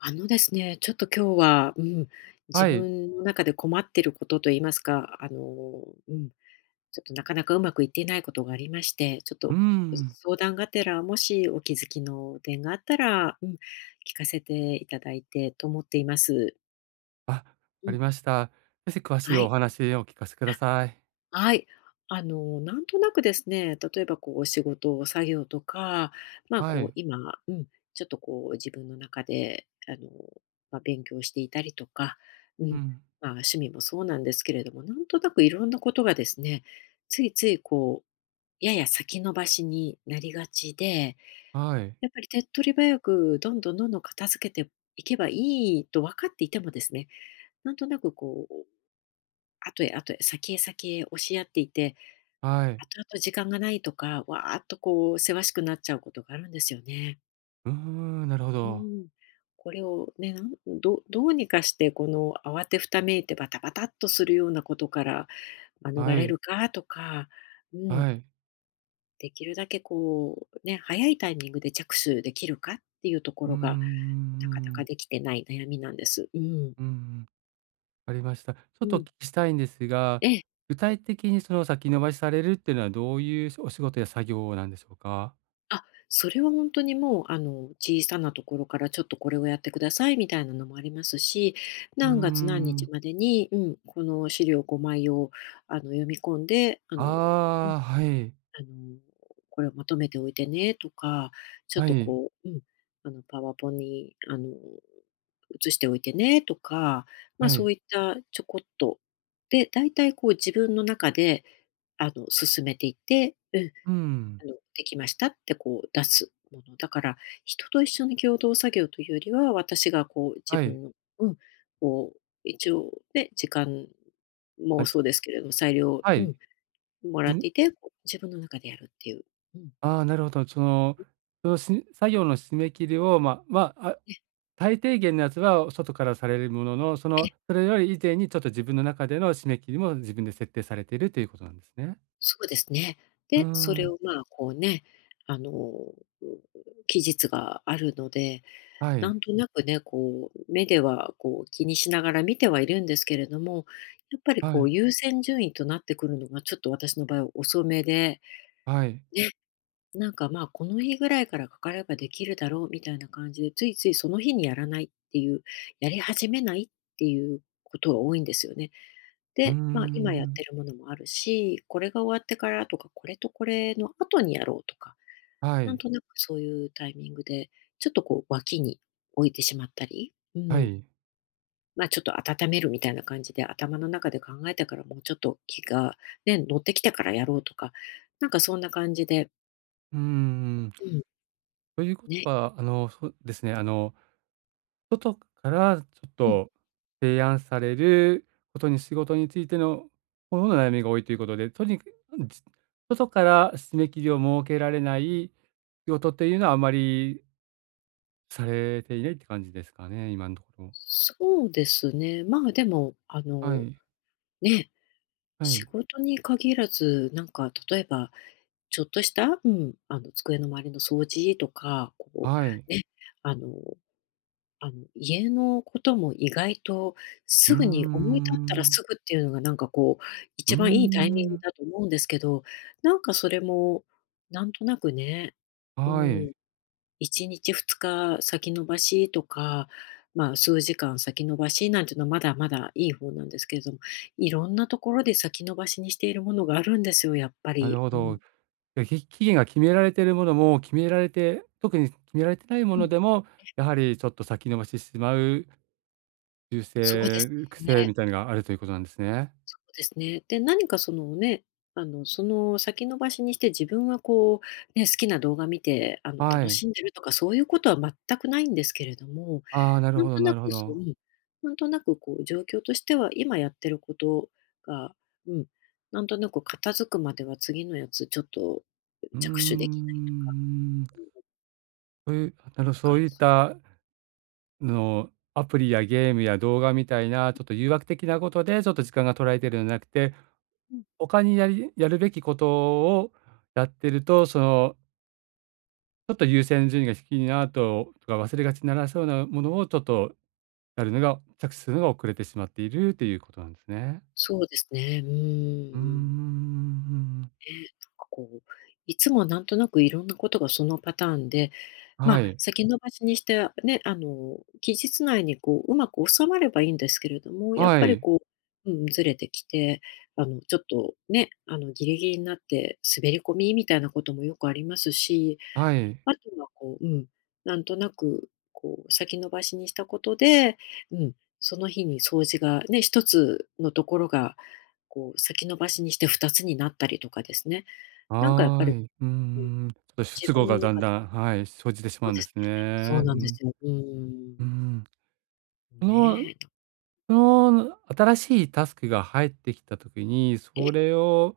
あのですね、ちょっと今日は、うん、自はい。分の中で困ってることと言いますか、うん、ちょっとなかなかうまくいっていないことがありまして、ちょっうーとん。相談がてら、もしお気づきの点があったら、うん、聞かせていただいてと思っています。あ、わうかん、りました。ぜひ詳しいはおい。話をお聞かせください。はい。なんとなくですね、例えばこう仕事、作業とか、まあはこうい。今、うん、ちょっとこう自分の中で、まあ、勉強していたりとか、ううん、ん。まあ趣味もそうなんですけれども、なんとなくいろんなことがですね、ついついこう、やや先延ばしになりがちで、はい。やっぱり手っ取り早くどんどんどんどん片付けていけばいいと分かっていてもですね、なんとなくこう、後へ後へ先へ先へ押しやっていて、はい。後々時間がないとか、わーっとこう、せわしくなっちゃうことがあるんですよね。うーん、なるほうど。ん。これをね、なんどどうにかして、この慌てふためいてバタバタっとするようなことから免はれい。るかとか、うん、はい。できるだけこう、ね、早いタイミングで着手できるかっていうとこうーろん、うんうんが、なかなうかん。できてない悩みなんです。うん。わかりました。ちょうっとお聞ん。きしたいんですが、ええ。具体的にその先延ばしされるっていうのはどういうお仕事や作業なんでしょうか？あ、それは本当にもう、小さなところからちょっとこれをやってくださいみたいなのもありますし、うー何月何日ん。までに、うん、この資料5枚を、読み込んで、うん、ああ、はい。あの、これをまとめておいてねとか、ちょっはとい。こう、うん、パワポに、移しておいてねとか、ま、はそい。ういったちょこっと、で、大体こう自分の中で、進めていってうん、うん。できましたってこう出すもの。だから、人と一緒に共同作業というよりは、私がこうは自い。分のうん、こう一応ね、時間あ、もじそうですけれども、裁量をはうい。ん、もらっていて、こう自分の中でやるっていう。うん。ああ、なるほど。その作業の締め切りを、まあね最低限のやつは外からされるものの、そえ、の、それより以前にちょっと自分の中での締め切りも自分で設定されているということなんですね。そうですね。うーで、それん。をまあこうね、あの、期日があるので、はない。んとなくね、こう、目ではこう気にしながら見てはいるんですけれども、やっぱりはこうい。優先順位となってくるのがちょっと私の場合遅めで、はい。なんかまあこの日ぐらいからかかればできるだろうみたいな感じで、ついついその日にやらないっていう、やり始めないっていうことが多いんですよね。うーで、まあ今やってん。るものもあるし、これが終わってからとか、これとこれの後にやろうとか、はなんい。となくそういうタイミングで、ちょっとこう脇に置いてしまったり、うはん、い。まあ、ちょっと温めるみたいな感じで、頭の中で考えたから、もうちょっと気がね、乗ってきたからやろうとか、なんかそんな感じで、うーん。うん、ということね、は、あの、そうですね、あの外からちょっうん。と提案されることに仕事についてのものの悩みが多いということで、とにかく外から締め切りを設けられない仕事っていうのはあまりされていないって感じですかね、今のところ。そうですね。まあ、でも、はい、ね、は仕い、事に限らず、なんか例えば、ちょっとした、うん、机の周りの掃除とか、こはい。う、ね、あの家のことも意外とうすーぐに思い立ったらん、すぐっていうのがなんかこう、うー一番いいタイミングん、だと思うんですけど、なんかそれもなんとなくね、うはい、ん、1日2日先延ばしとか、まあ、数時間先延ばしなんていうのはまだまだいい方なんですけれども、いろんなところで先延ばしにしているものがあるんですよ、やっぱなるり。ほうん。ど。で、期限が決められているものも決められて特に決められてないもうのん。でも、やはりちょっと先延ばししてしまう修そうです正癖ね。みたいのがあるということなんですね。そうですね。で、何かそのね、その先延ばしにして自分はこう、ね、好きな動画見て、は楽い。しんでるとかそういうことは全くないんですけれども、ああ、なるなほんどとななるほくそう、うど。ん、なんとなくこう状況としては今やってることが、うん、なんとなく片付くまでは次のやつちょっとうー着手できないとか、ん。そういう、なるなんか、そういったの、アプリやゲームや動画みたいな、ちょっと誘惑的なことで、ちょっと時間が取られてるんじゃなくて、他にやるべきことをやってると、その、ちょっと優先順位が低いなととか、忘れがちにならそうなものをちょっとやるのが着手するのが遅れてしまっているということなんですね。そうですね。うーうん。なんーうん。かこう、いつもはなんとなくいろんなことがそのパターンで、まはあ、い。先延ばしにして、ね、期日内にこう、うまく収まればいいんですけれども、やっはぱりい、こう、うん、ずれてきて、ちょっとね、ギリギリになって滑り込みみたいなこともよくありますし、はい、あとはこう、うん、なんとなく、こう、先延ばしにしたことで、うん、その日に掃除がね、一つのところが、こう、先延ばしにして二つになったりとかですね。なんかやっはぱり、ーい。うーうん、ん、ちょっと自出語分のがだん中だでん、はい、生じてしそまううんでですすね。そうね。なうんですん、よ。うーん。うん。そのねえ。その新しいタスクが入ってきた時に、え、それを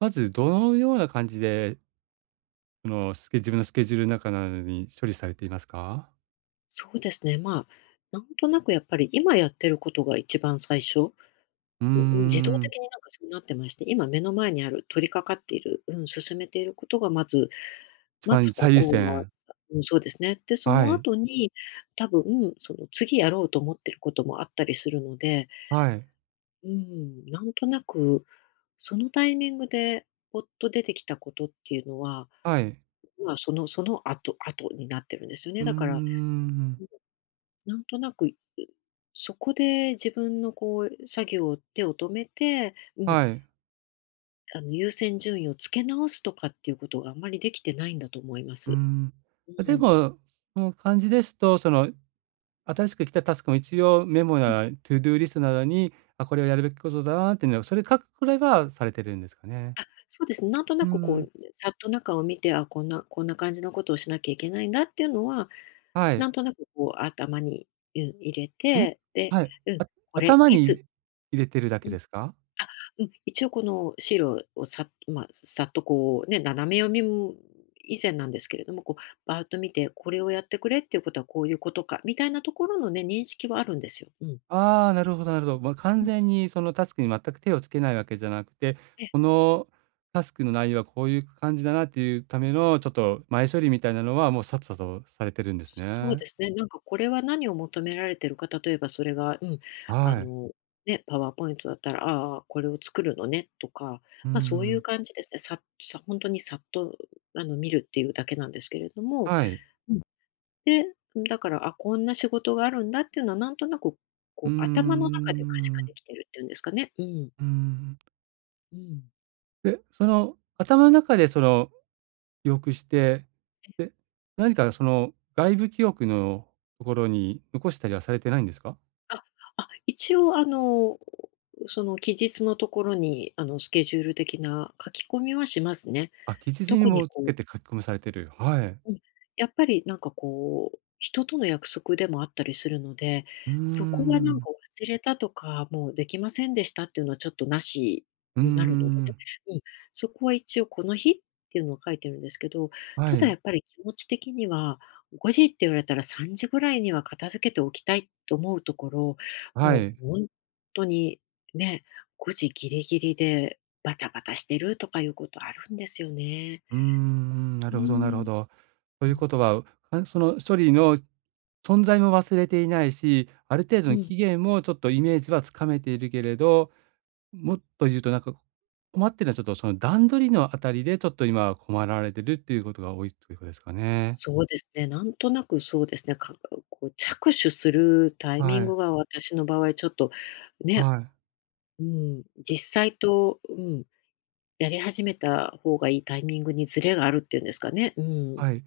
まずどのような感じで、そのスケ自分のスケジュールの中なのに処理されていますか？そうですね、まあ、なんとなくやっぱり今やってることが一番最初、ううーうん、自動ん、的になんかそうなってまして、今目の前にある、取り掛かっている、うん、進めていることがまず一ま番ずこ最優こは先。うん、そうですね。で、そはのい、後に、多分、その次やろうと思ってることもあったりするので、はい、うん、なんとなく、そのタイミングでポッと出てきたことっていうのははい。まあ、その後後になってるんですようね。ーだから、ん、なんとなく、そこで自分のこう作業を手を止めて、うん、はい、優先順位をつけ直すとかっていうことがあんまりできてないんだと思いまうーす。ん。う例えん。ば、その感じですと、その新しく来たタスクも一応メモやトゥードゥーリストなどに、あ、これをやるべきことだなっていうのを、それ書くくらいはされてるんですかね。あ、そうですね。なんとうなーくこん。う、さっと中を見て、あ、こんな感じのことをしなきゃいけないんだっていうのは、はなんい。となくこう頭に、うん、入れん？て、で、はい。うん、これ頭いにつ入れてるだうけんですか？あ、うん、一応このシールをまあ、さっとこうね、斜め読みも以前なんですけれども、こうバーッと見て、これをやってくれっていうことはこういうことか、みたいなところのね、認識はあるんですよ。うん。ああ、なるほどなるほど。ま、う完ん。全にそのタスクに全く手をつけないわけじゃなくて、えこのタスクの内容はこういう感じだなっていうための、ちょっと前処理みたいなのは、もうさっさとされてるんですそうね。ですね、なんかこれは何を求められてるか、例えばそれが、うん、あはい。の、ね、パワーポイントだったら、ああ、これを作るのねとか、うんうま、そういうん。感じですね。本当にさっと見るっていうだけなんですけれども。はい。で、だから、あ、こんな仕事があるんだっていうのはなんとなく、こうーう、頭の中で可視化でん。きてるっていうんですかね。うん。うーん。うん。で、その頭の中でその記憶して、で、何かその外部記憶のところに残したりはされてないんですか？あ、あ、一応その期日のところに、スケジュール的な書き込みはしますね。あ、記述に特にもつこうけて書き込みされてる。はい。うん、やっぱりなんかこう、人との約束でもあったりするので、うーそこはなんん。か忘れたとか、もうできませんでしたっていうのはちょっとなしうーになるのでね。ん。うん、そこは一応この日っていうのを書いてるんですけど、たはだやっい。ぱり気持ち的には、5時って言われたら3時ぐらいには片付けておきたいと思うところ、はもい。う本当にね、5時ギリギリでバタバタしてるとかいうことあるんですよね。うーん、なるほどなるほうど。というこん。とは、かその処理の存在も忘れていないし、ある程度うのん。期限もちょっとイメージはつかめているけれどもっと言うとなんか、困ってるのはちょっとその段取りのあたりで、ちょっと今困られてるっていうことが多いということですかね。そうですね、なんとなくそうですね、こう着手するタイミはングい、が私の場合ちょっとね、はい、うん、実際と、うん、やり始めた方がいいタイミングにズレがあるっていうんですかね。うん、はい。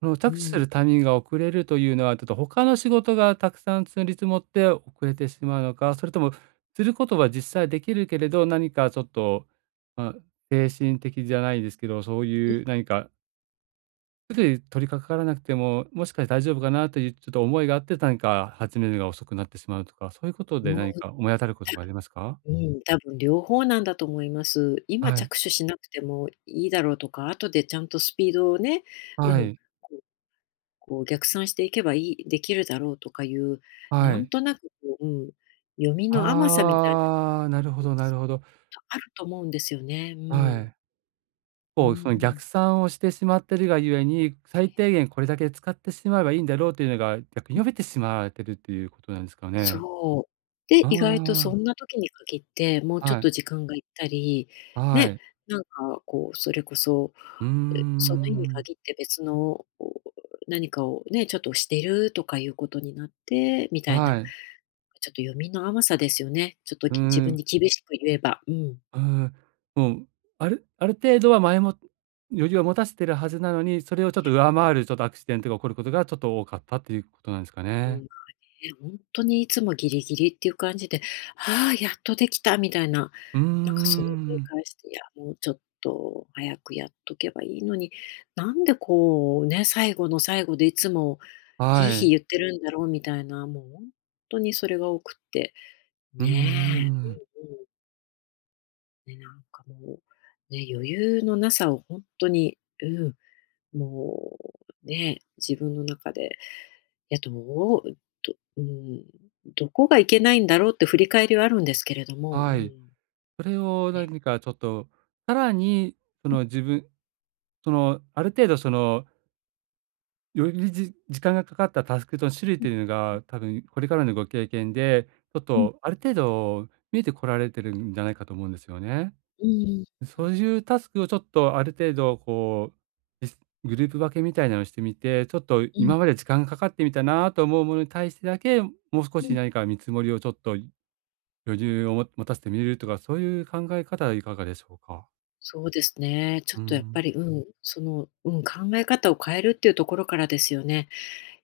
そのう着手すん、るタイミングが遅れるというのは、ちょっと他の仕事がたくさん積り積もって遅れてしまうのか、それともすることは実際できるけれど、何かちょっと、まあ、精神的じゃないですけど、そういう何かすぐ取り掛からなくても、もしかして大丈夫かなというちょっと思いがあって、何か始めるのが遅くなってしまうとか、そういうことで何もか思い当たることがありますか？う、うん、多分両方なんだと思います。今はい。着手しなくてもいいだろうとか、後でちゃんとスピードをね、うはん、い。こうこう逆算していけばいいできるだろうとかいう、はなんい。となくこう、うん、読みの甘さみたいなああ、なるほどなるほど。とあると思うんですよね。うはん。い。うこう、その逆ん。算をしてしまってるがゆえに、最低限これだけ使ってしまえばいいんだろうというのが、逆に読めてしまってるっていうことなんですかね。そう。で、あ意外とそんあ、な時に限って、もうちょっはとい、時間がいったり、はね、い。なんかこう、それこそ、うーえ、その日にん。限って別の、何かをね、ちょっとしてるとかいうことになって、みたいな、はい。ちょっと読みの甘さですよね。ちょっと、うー自分ん。に厳しく言えば。うん。うーん、もう、ある程度は前も余裕は持たせてるはずなのに、それをちょっと上回るちょっとアクシデントが起こることがちょっと多かったっていうことなんですかうん、ね。ね、ほんとにいつもギリギリっていう感じで、ああ、やっとできたみたいなうーなんかその繰りん。返していや、もうちょっと早くやっとけばいいのに、なんでこうね、最後の最後でいつもヒーはヒーい。言ってるんだろうみたいな、もう本当にそれが多くって。うんうねえ。ん。ね、なんかもう、ね、余裕のなさを本当に、うん、もうね、自分の中で、いや、どうどうん、どこがいけないんだろうって振り返りはあるんですけれども、うはい。ん、それをね。何かちょっと、さらにその自分その、ある程度その、より時間がかかったタスクの種類というのが、多分これからのご経験で、ちょっうんうん。とある程度見えてこられてるんじゃないかと思うんですよね。うんうん。うそん。ういうタスクをちょっとある程度こう、グループ分けみたいなのをしてみて、ちょっと今まで時う間かかってみたなと思うものに対してだけ、もう少し何ん。か見積もりをちょっと余裕を持たせてみるとか、そういう考え方はいかがでしょうか？そうですね。ちょうっーとやっぱん。り、うん。その、うん、考え方を変えるっていうところからですよね。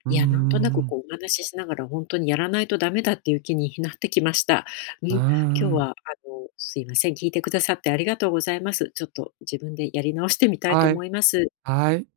うーいや、なんとなくん。こうお話ししながら本当にやらないとダメだっていう気に なってきました。うん、うー今日ん。はすいません、聞いてくださってありがとうございます。ちょっと自分でやり直してみたいとは思い、います。はい。